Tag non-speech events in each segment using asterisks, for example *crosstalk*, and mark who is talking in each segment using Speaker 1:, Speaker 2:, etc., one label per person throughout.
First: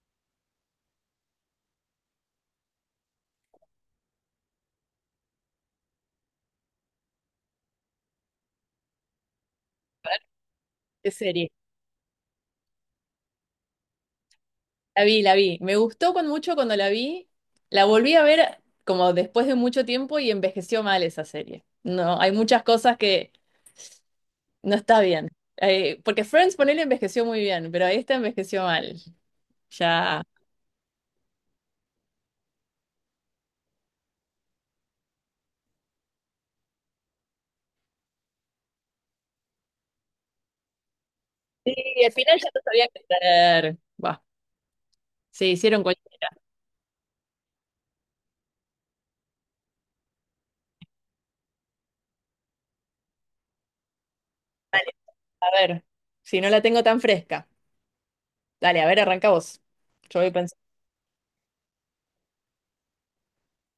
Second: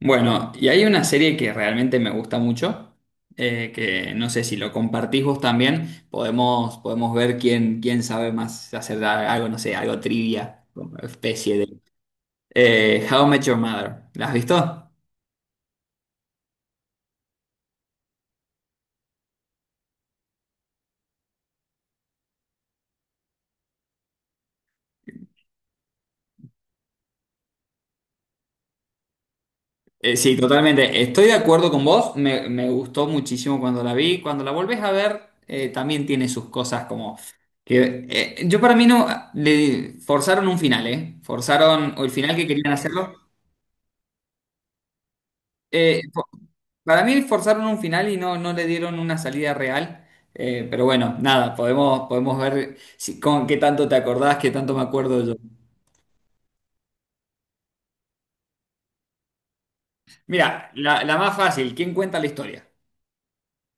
Speaker 1: Bueno, y hay una serie que realmente me gusta mucho, que no sé si lo compartís vos también, podemos ver quién sabe más hacer algo, no sé, algo trivia, como
Speaker 2: De serie.
Speaker 1: especie de... How I Met Your Mother, ¿la has visto?
Speaker 2: La vi, la vi. Me gustó con mucho cuando la vi. La volví a ver como después de mucho tiempo y envejeció mal esa serie. No, hay muchas cosas que no está bien. Porque Friends, ponele, envejeció muy bien, pero esta envejeció mal. Ya.
Speaker 1: Sí, totalmente. Estoy de acuerdo con vos, me gustó muchísimo cuando la vi. Cuando la volvés a ver, también tiene sus cosas como... que yo para mí no... Le forzaron un final, ¿eh?
Speaker 2: Sí,
Speaker 1: Forzaron o el
Speaker 2: al
Speaker 1: final
Speaker 2: final
Speaker 1: que
Speaker 2: ya no
Speaker 1: querían
Speaker 2: sabía qué
Speaker 1: hacerlo.
Speaker 2: hacer. Bah, se hicieron
Speaker 1: Eh,
Speaker 2: cualquier.
Speaker 1: Para mí forzaron un final y no, no le dieron una salida real. Pero bueno, nada, podemos ver si, con qué tanto te acordás, qué tanto me
Speaker 2: Dale,
Speaker 1: acuerdo yo.
Speaker 2: a ver, si no la tengo tan fresca. Dale, a ver, arranca vos. Yo voy pensando.
Speaker 1: Mira, la más fácil, ¿quién cuenta la historia?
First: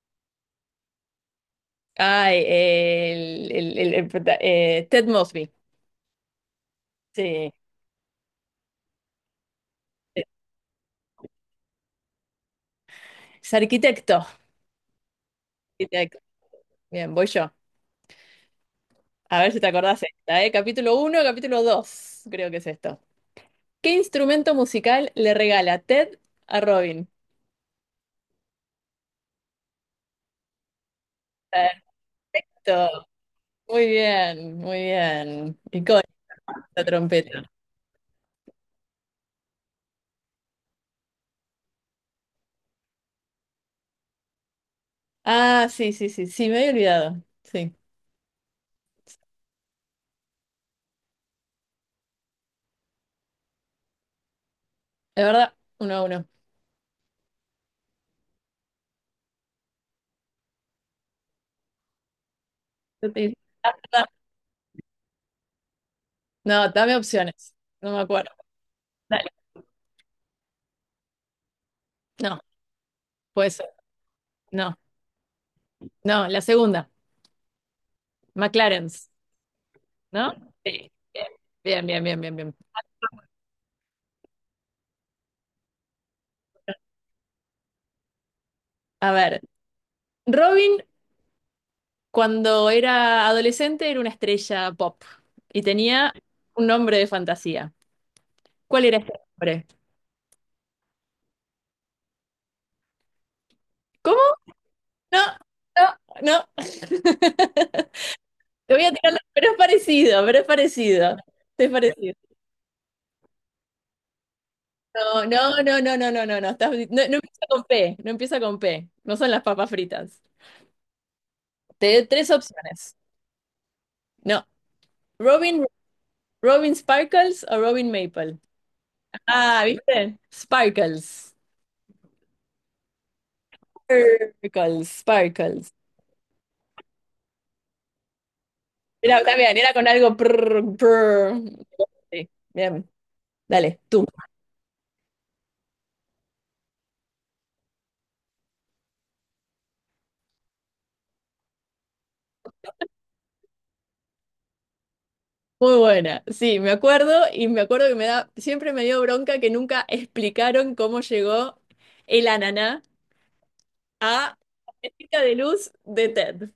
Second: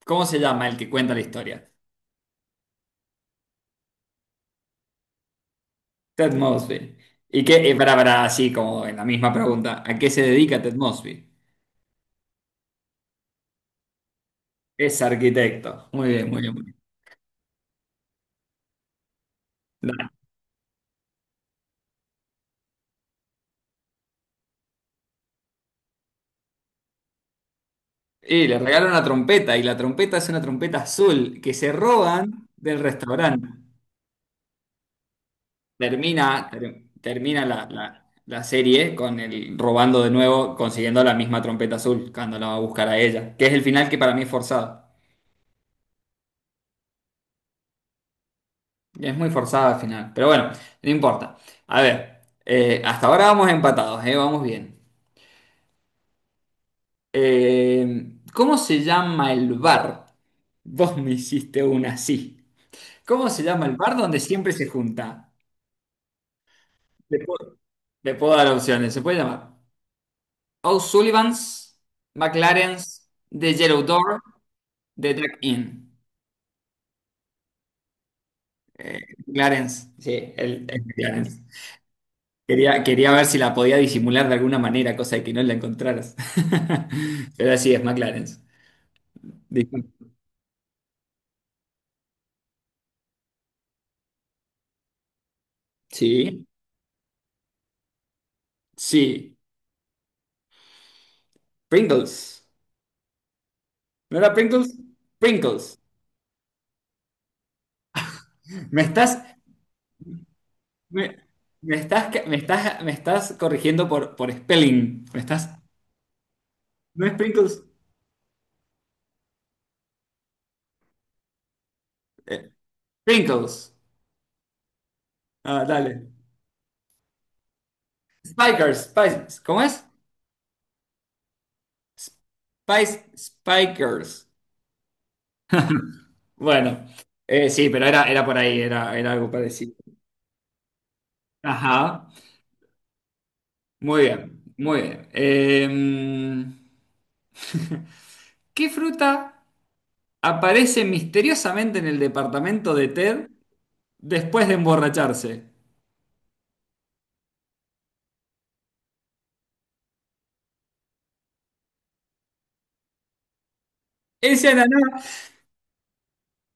Speaker 1: ¿Cómo se llama el que cuenta la historia?
Speaker 2: Ay, Ted Mosby.
Speaker 1: Ted Mosby. Y
Speaker 2: Sí.
Speaker 1: que, para, así como en la misma pregunta, ¿a qué se dedica Ted Mosby?
Speaker 2: Es arquitecto.
Speaker 1: Es arquitecto. Muy
Speaker 2: Arquitecto.
Speaker 1: bien, muy bien, muy bien.
Speaker 2: Bien, voy yo. A ver si te acordás
Speaker 1: Dale.
Speaker 2: esta, ¿eh? Capítulo uno, capítulo 2 creo que es esto. ¿Qué instrumento musical le regala Ted a Robin?
Speaker 1: Y le regalan una trompeta, y la trompeta es una trompeta azul que se roban del
Speaker 2: Perfecto.
Speaker 1: restaurante.
Speaker 2: Muy bien, muy bien. Icónica
Speaker 1: Termina,
Speaker 2: la
Speaker 1: ter-
Speaker 2: trompeta.
Speaker 1: termina la serie con el robando de nuevo, consiguiendo la misma trompeta azul cuando la va a buscar a ella, que es el final que para mí es forzado.
Speaker 2: Ah, sí, sí, sí, sí, me había olvidado. Sí,
Speaker 1: Es muy forzado al final, pero bueno, no importa. A ver, hasta ahora vamos empatados, vamos bien.
Speaker 2: es verdad, uno a uno.
Speaker 1: ¿Cómo se llama el bar? Vos me hiciste una así.
Speaker 2: Yo te
Speaker 1: ¿Cómo
Speaker 2: dije,
Speaker 1: se llama
Speaker 2: "Ah,
Speaker 1: el bar
Speaker 2: verdad".
Speaker 1: donde siempre se junta?
Speaker 2: No, dame
Speaker 1: Le
Speaker 2: opciones.
Speaker 1: puedo,
Speaker 2: No me
Speaker 1: le
Speaker 2: acuerdo.
Speaker 1: puedo dar opciones. Se puede
Speaker 2: Dale.
Speaker 1: llamar O'Sullivan's,
Speaker 2: No,
Speaker 1: McLaren's,
Speaker 2: puede
Speaker 1: The
Speaker 2: ser.
Speaker 1: Yellow Door
Speaker 2: No,
Speaker 1: de drag In.
Speaker 2: no, la segunda.
Speaker 1: Eh,
Speaker 2: McLaren's,
Speaker 1: Clarence, sí,
Speaker 2: ¿no?
Speaker 1: el, es
Speaker 2: Sí.
Speaker 1: sí, Clarence.
Speaker 2: Bien, bien, bien, bien, bien, bien.
Speaker 1: Quería ver si la podía disimular de alguna manera, cosa de que no la encontraras. *laughs* Pero así es, McLaren.
Speaker 2: A ver,
Speaker 1: Disculpa.
Speaker 2: Robin, cuando era adolescente era una estrella pop y tenía
Speaker 1: Sí,
Speaker 2: un nombre de fantasía. ¿Cuál era este
Speaker 1: sí.
Speaker 2: nombre?
Speaker 1: Pringles. ¿No
Speaker 2: ¿Cómo?
Speaker 1: era Pringles?
Speaker 2: No,
Speaker 1: Pringles.
Speaker 2: no, no. *laughs* Te
Speaker 1: Me
Speaker 2: voy a
Speaker 1: estás,
Speaker 2: pero es parecido, pero es parecido.
Speaker 1: me,
Speaker 2: Es
Speaker 1: me estás,
Speaker 2: parecido.
Speaker 1: me estás corrigiendo por spelling. Me
Speaker 2: No,
Speaker 1: estás,
Speaker 2: no, no, no, no, no, no, no. No,
Speaker 1: ¿no
Speaker 2: no
Speaker 1: es
Speaker 2: empieza con
Speaker 1: Pringles?
Speaker 2: P, no empieza con P. No son las papas fritas. Te doy tres
Speaker 1: Eh,
Speaker 2: opciones.
Speaker 1: Pringles.
Speaker 2: No.
Speaker 1: Ah,
Speaker 2: Robin,
Speaker 1: dale.
Speaker 2: Robin Sparkles o Robin Maple.
Speaker 1: Spikers. Spice- ¿Cómo
Speaker 2: Ah,
Speaker 1: es?
Speaker 2: ¿viste? Sparkles.
Speaker 1: Spice, Spikers.
Speaker 2: Sparkles, Sparkles.
Speaker 1: Bueno, sí, pero era, era por ahí, era, era
Speaker 2: Era,
Speaker 1: algo
Speaker 2: está bien, era
Speaker 1: parecido.
Speaker 2: con algo. Prr, prr.
Speaker 1: Ajá,
Speaker 2: Sí, bien, dale,
Speaker 1: muy
Speaker 2: tú.
Speaker 1: bien, muy bien. *laughs* ¿Qué fruta aparece misteriosamente en el departamento de Ted después de emborracharse?
Speaker 2: Muy buena. Sí, me acuerdo y me acuerdo que me da, siempre me dio bronca que nunca explicaron cómo llegó el ananá a
Speaker 1: Ese
Speaker 2: la
Speaker 1: ananá,
Speaker 2: estética de luz de Ted.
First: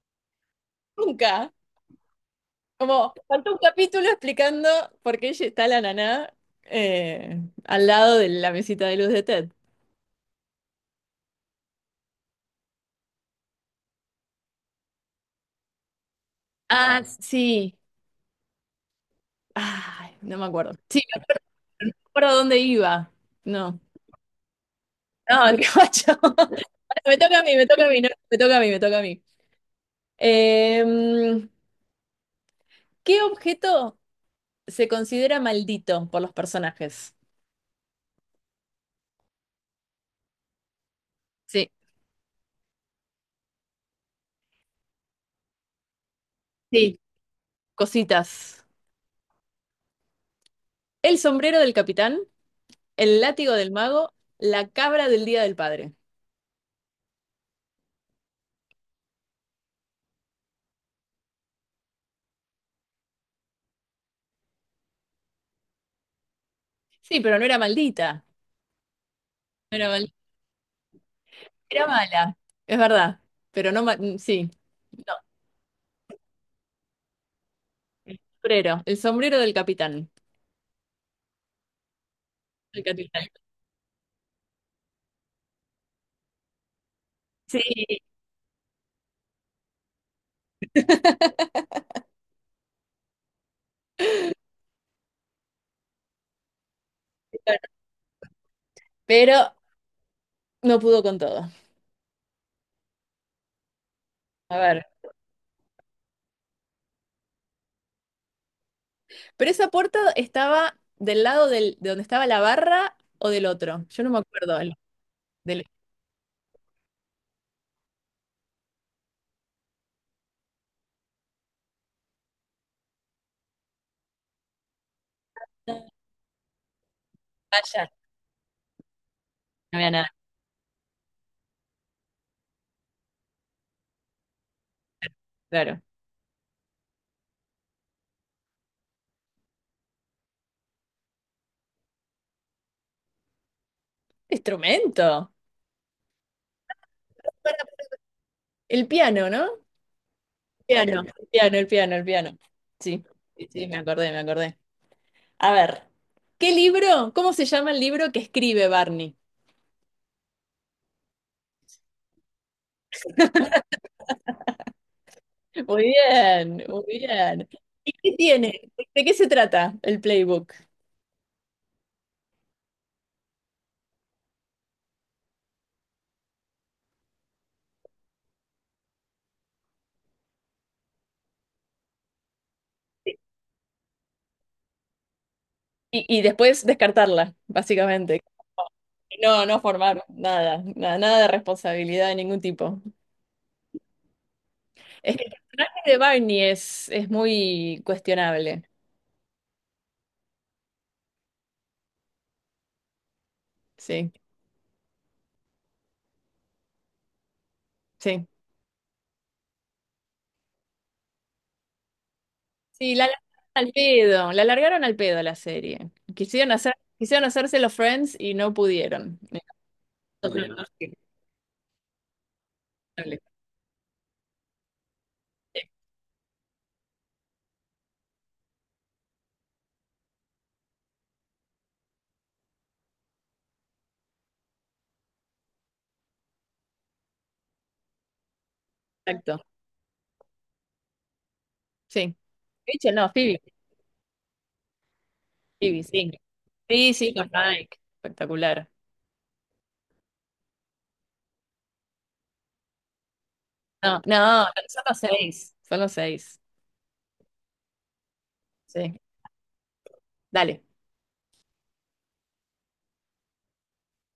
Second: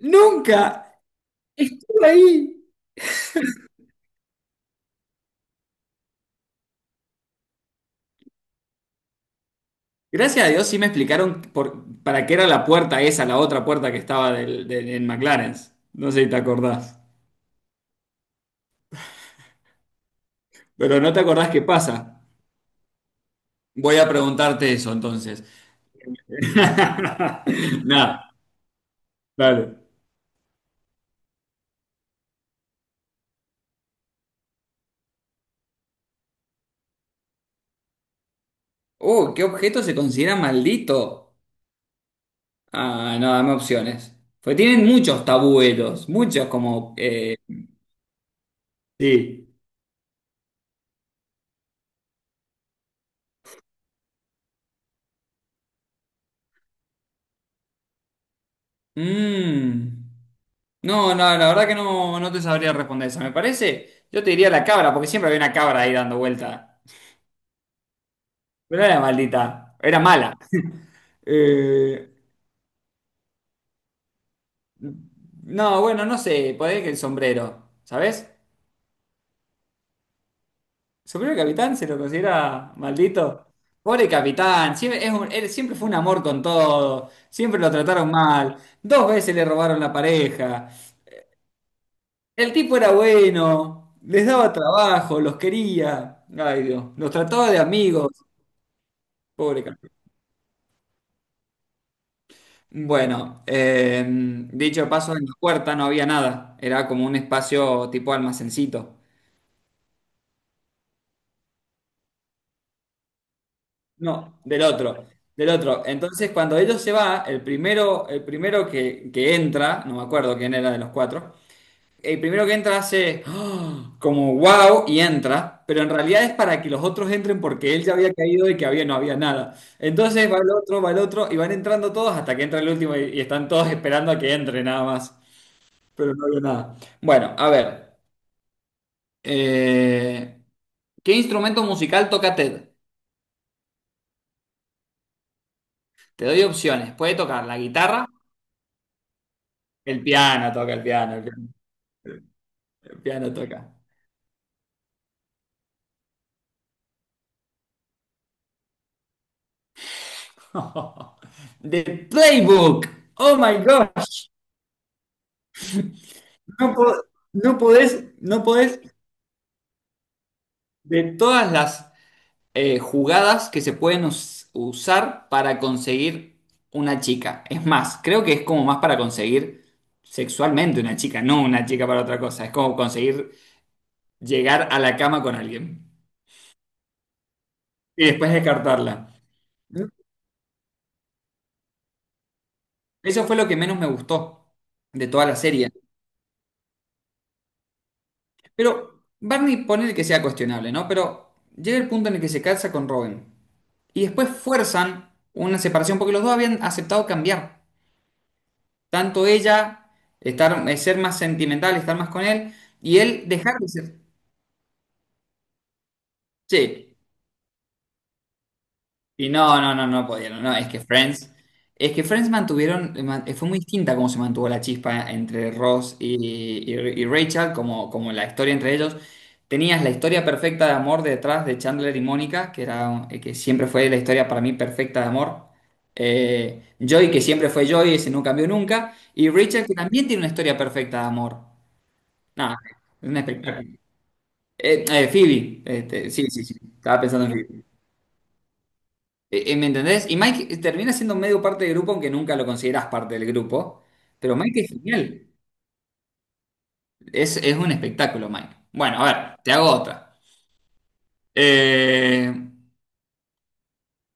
Speaker 1: nunca
Speaker 2: Nunca.
Speaker 1: estuvo ahí.
Speaker 2: Como faltó un capítulo explicando por qué está el ananá al lado de la mesita de luz de Ted.
Speaker 1: Gracias a Dios sí me explicaron para qué era la puerta esa, la otra puerta que estaba en McLaren. No sé si te acordás,
Speaker 2: Ah, sí. Ay, no me acuerdo. Sí,
Speaker 1: pero no te
Speaker 2: me
Speaker 1: acordás qué pasa.
Speaker 2: acuerdo dónde iba. No.
Speaker 1: Voy a preguntarte eso entonces.
Speaker 2: No, qué macho.
Speaker 1: *laughs*
Speaker 2: *laughs* Me toca a mí, me toca a mí, no,
Speaker 1: No,
Speaker 2: me toca a mí, me toca a mí.
Speaker 1: dale.
Speaker 2: Em, ¿Qué objeto se considera maldito por los personajes?
Speaker 1: ¿Qué objeto se considera maldito?
Speaker 2: Sí,
Speaker 1: Ah, no, dame opciones. Pues tienen muchos tabuelos, muchos como...
Speaker 2: sí. Cositas.
Speaker 1: sí,
Speaker 2: El sombrero del capitán, el látigo del mago, la cabra del Día del Padre.
Speaker 1: mm, no, no, la verdad que no, no te sabría responder esa. Me parece, yo te diría la cabra, porque siempre había una cabra ahí dando vuelta.
Speaker 2: Sí, pero no era maldita.
Speaker 1: Pero no era
Speaker 2: No
Speaker 1: maldita,
Speaker 2: era
Speaker 1: era
Speaker 2: maldita,
Speaker 1: mala.
Speaker 2: era
Speaker 1: Eh,
Speaker 2: mala. Es verdad, pero sí. No,
Speaker 1: no, bueno, no sé, podría que el sombrero, ¿sabes?
Speaker 2: sombrero, el sombrero del capitán.
Speaker 1: Superior al capitán se lo considera
Speaker 2: El capitán.
Speaker 1: maldito. Pobre capitán, siempre, él siempre fue un amor con todo, siempre
Speaker 2: Sí,
Speaker 1: lo trataron mal, dos veces le robaron la pareja.
Speaker 2: *laughs*
Speaker 1: El tipo era bueno, les daba trabajo, los quería. Ay Dios, los trataba de amigos.
Speaker 2: pero
Speaker 1: Pobre capitán.
Speaker 2: no pudo con todo.
Speaker 1: Bueno,
Speaker 2: A ver.
Speaker 1: dicho paso, en la puerta no había nada, era como un espacio tipo almacencito.
Speaker 2: Pero esa puerta estaba del lado de donde estaba la barra o del otro. Yo no me
Speaker 1: No,
Speaker 2: acuerdo.
Speaker 1: del otro, del
Speaker 2: Del,
Speaker 1: otro. Entonces, cuando ellos se va, el primero que entra, no me acuerdo quién era de los cuatro, el primero que entra hace ¡ah! Como wow y entra,
Speaker 2: No,
Speaker 1: pero en realidad es para que los otros entren porque él
Speaker 2: vaya,
Speaker 1: ya había caído y que había, no había nada.
Speaker 2: no había nada.
Speaker 1: Entonces va el otro y van entrando todos hasta que entra el último y están todos esperando a que entre nada más,
Speaker 2: Claro.
Speaker 1: pero no había nada. Bueno, a ver, eh, ¿qué instrumento musical toca Ted?
Speaker 2: Instrumento.
Speaker 1: Te doy opciones. Puede tocar la guitarra.
Speaker 2: El piano, ¿no?
Speaker 1: El piano toca, el
Speaker 2: Piano,
Speaker 1: piano, el
Speaker 2: el
Speaker 1: piano,
Speaker 2: piano, el piano, el piano.
Speaker 1: el
Speaker 2: Sí,
Speaker 1: piano
Speaker 2: sí, sí,
Speaker 1: toca.
Speaker 2: me acordé, me acordé. A ver, ¿qué libro? ¿Cómo se llama el libro que escribe Barney?
Speaker 1: *laughs* The Playbook. Oh my God.
Speaker 2: Muy bien,
Speaker 1: No,
Speaker 2: muy bien.
Speaker 1: no
Speaker 2: ¿Y
Speaker 1: podés,
Speaker 2: qué
Speaker 1: no
Speaker 2: tiene?
Speaker 1: podés
Speaker 2: ¿De qué se trata el playbook?
Speaker 1: de todas las jugadas que se pueden usar para conseguir una chica. Es más, creo que es como más para conseguir sexualmente una chica, no una chica para otra cosa. Es como conseguir llegar a la cama con alguien
Speaker 2: Y después descartarla,
Speaker 1: y
Speaker 2: básicamente.
Speaker 1: después descartarla.
Speaker 2: No, no formar nada, nada, nada de responsabilidad de ningún tipo.
Speaker 1: Eso fue lo que menos me gustó de
Speaker 2: Es que
Speaker 1: toda
Speaker 2: el
Speaker 1: la serie.
Speaker 2: personaje de Barney es muy cuestionable.
Speaker 1: Pero Barney pone que sea cuestionable, ¿no? Pero llega el punto en el que se casa con Robin. Y
Speaker 2: Sí,
Speaker 1: después fuerzan una separación porque los dos habían aceptado cambiar.
Speaker 2: sí.
Speaker 1: Tanto ella, estar, ser más sentimental, estar más con él,
Speaker 2: Sí,
Speaker 1: y
Speaker 2: la largaron
Speaker 1: él dejar de
Speaker 2: al
Speaker 1: ser.
Speaker 2: pedo, la largaron al pedo la serie.
Speaker 1: Sí.
Speaker 2: Quisieron hacerse los Friends y no pudieron.
Speaker 1: Y
Speaker 2: Me
Speaker 1: no
Speaker 2: encantó,
Speaker 1: podían.
Speaker 2: pero
Speaker 1: No,
Speaker 2: no
Speaker 1: es que Friends mantuvieron,
Speaker 2: sale.
Speaker 1: fue muy distinta cómo se mantuvo la chispa entre Ross y, y- y Rachel, como, como la historia entre ellos. Tenías la historia perfecta de amor detrás de Chandler y Mónica, que era, que siempre fue la historia para mí perfecta de amor. Joey, que siempre fue Joey, ese no cambió nunca. Y
Speaker 2: Exacto,
Speaker 1: Rachel, que también tiene una historia perfecta de amor.
Speaker 2: sí.
Speaker 1: Nada,
Speaker 2: Rachel, no,
Speaker 1: es un
Speaker 2: Phoebe,
Speaker 1: espectáculo. Phoebe,
Speaker 2: Phoebe, sí.
Speaker 1: este, sí, sí, sí,
Speaker 2: Sí,
Speaker 1: estaba
Speaker 2: sí,
Speaker 1: pensando
Speaker 2: con
Speaker 1: en Phoebe.
Speaker 2: Mike. Espectacular.
Speaker 1: ¿Me entendés? Y Mike termina siendo medio parte del grupo, aunque nunca lo considerás parte del grupo.
Speaker 2: No,
Speaker 1: Pero
Speaker 2: no,
Speaker 1: Mike es
Speaker 2: son los
Speaker 1: genial.
Speaker 2: seis. Son los seis.
Speaker 1: Es un espectáculo, Mike. Bueno,
Speaker 2: Sí.
Speaker 1: a ver, te hago otra.
Speaker 2: Dale.
Speaker 1: Eh,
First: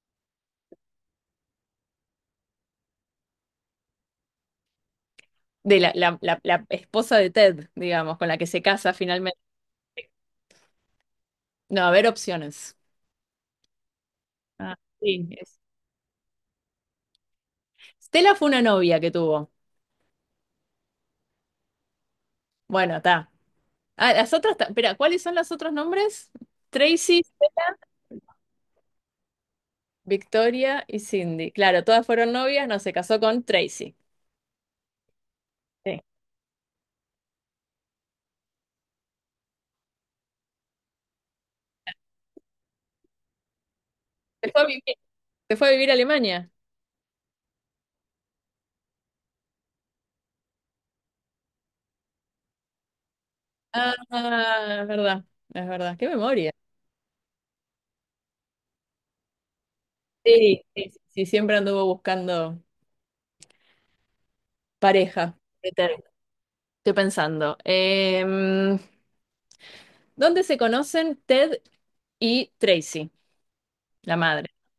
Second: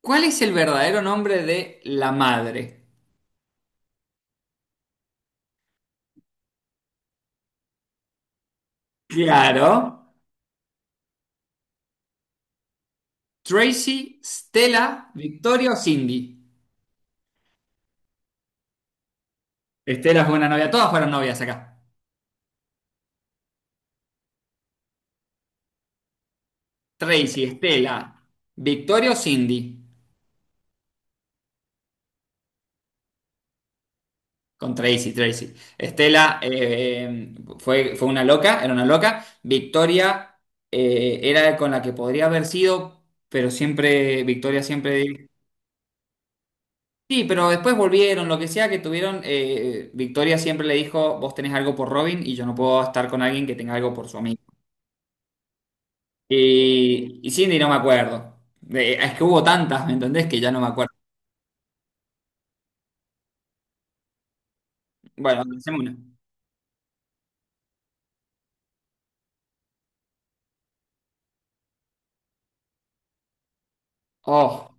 Speaker 1: ¿Cuál es el verdadero nombre de la madre?
Speaker 2: De la esposa de Ted, digamos, con la que se casa finalmente.
Speaker 1: Claro,
Speaker 2: No, a ver opciones.
Speaker 1: Tracy,
Speaker 2: Ah,
Speaker 1: Stella,
Speaker 2: sí.
Speaker 1: Victoria o Cindy.
Speaker 2: Stella fue una novia que tuvo.
Speaker 1: Estela fue una novia, todas fueron novias acá.
Speaker 2: Bueno, está. Ah, las otras, espera, ¿cuáles son los otros nombres? Tracy,
Speaker 1: Tracy,
Speaker 2: Stella,
Speaker 1: Estela, Victoria o Cindy.
Speaker 2: Victoria y Cindy. Claro, todas fueron novias, no se casó con Tracy.
Speaker 1: Con Tracy, Tracy.
Speaker 2: Sí.
Speaker 1: Estela fue, fue una loca, era una loca. Victoria era con la que podría haber sido, pero siempre,
Speaker 2: Se fue
Speaker 1: Victoria
Speaker 2: a vivir,
Speaker 1: siempre...
Speaker 2: se fue a vivir a Alemania.
Speaker 1: Sí, pero después volvieron, lo que sea que tuvieron, Victoria siempre le dijo, vos tenés algo por Robin y yo no puedo estar con alguien que tenga algo
Speaker 2: Ah,
Speaker 1: por su amigo.
Speaker 2: es verdad, es verdad. Qué memoria.
Speaker 1: Y Cindy no me acuerdo. Es que hubo tantas, ¿me entendés? Que ya no
Speaker 2: Sí,
Speaker 1: me
Speaker 2: sí,
Speaker 1: acuerdo.
Speaker 2: sí, siempre anduvo buscando pareja.
Speaker 1: Bueno, hacemos una.
Speaker 2: Estoy pensando. ¿Dónde se conocen Ted y Tracy, la madre?
Speaker 1: Oh.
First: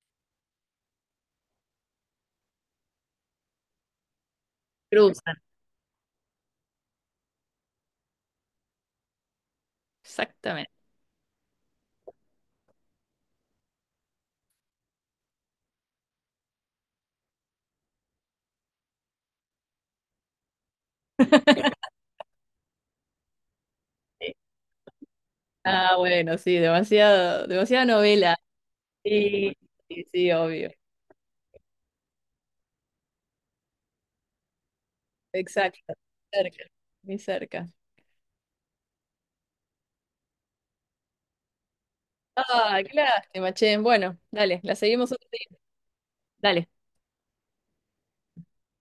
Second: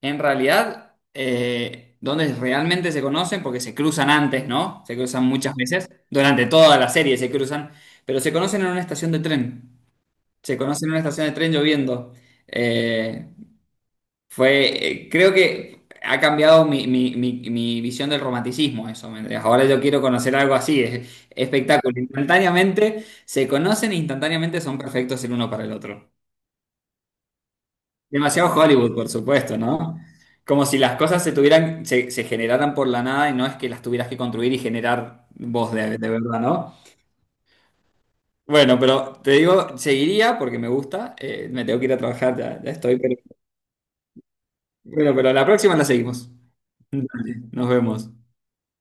Speaker 1: En realidad, donde realmente se conocen, porque se cruzan antes, ¿no? Se cruzan
Speaker 2: Cruzan.
Speaker 1: muchas veces, durante toda la serie se cruzan, pero se conocen en una estación de tren. Se
Speaker 2: Exactamente.
Speaker 1: conocen en una estación de tren lloviendo. Eh, fue, creo que ha cambiado mi visión del romanticismo, eso. ¿Me entendés? Ahora yo quiero conocer algo así, es espectáculo. Instantáneamente se conocen, e instantáneamente son perfectos el uno para el
Speaker 2: Ah,
Speaker 1: otro.
Speaker 2: bueno, sí, demasiado, demasiada novela.
Speaker 1: Demasiado Hollywood, por
Speaker 2: Sí,
Speaker 1: supuesto, ¿no?
Speaker 2: sí, sí,
Speaker 1: Como
Speaker 2: obvio.
Speaker 1: si las cosas se tuvieran, se generaran por la nada y no es que las tuvieras que construir y generar vos
Speaker 2: Exacto.
Speaker 1: de verdad,
Speaker 2: Cerca,
Speaker 1: ¿no?
Speaker 2: muy cerca.
Speaker 1: Bueno, pero te digo, seguiría porque me gusta. Me tengo que ir a trabajar, ya, ya
Speaker 2: Ah, qué
Speaker 1: estoy, pero,
Speaker 2: lástima, che. Bueno, dale, la seguimos
Speaker 1: bueno,
Speaker 2: otro
Speaker 1: pero la
Speaker 2: día.
Speaker 1: próxima la seguimos.
Speaker 2: Dale.
Speaker 1: Nos vemos.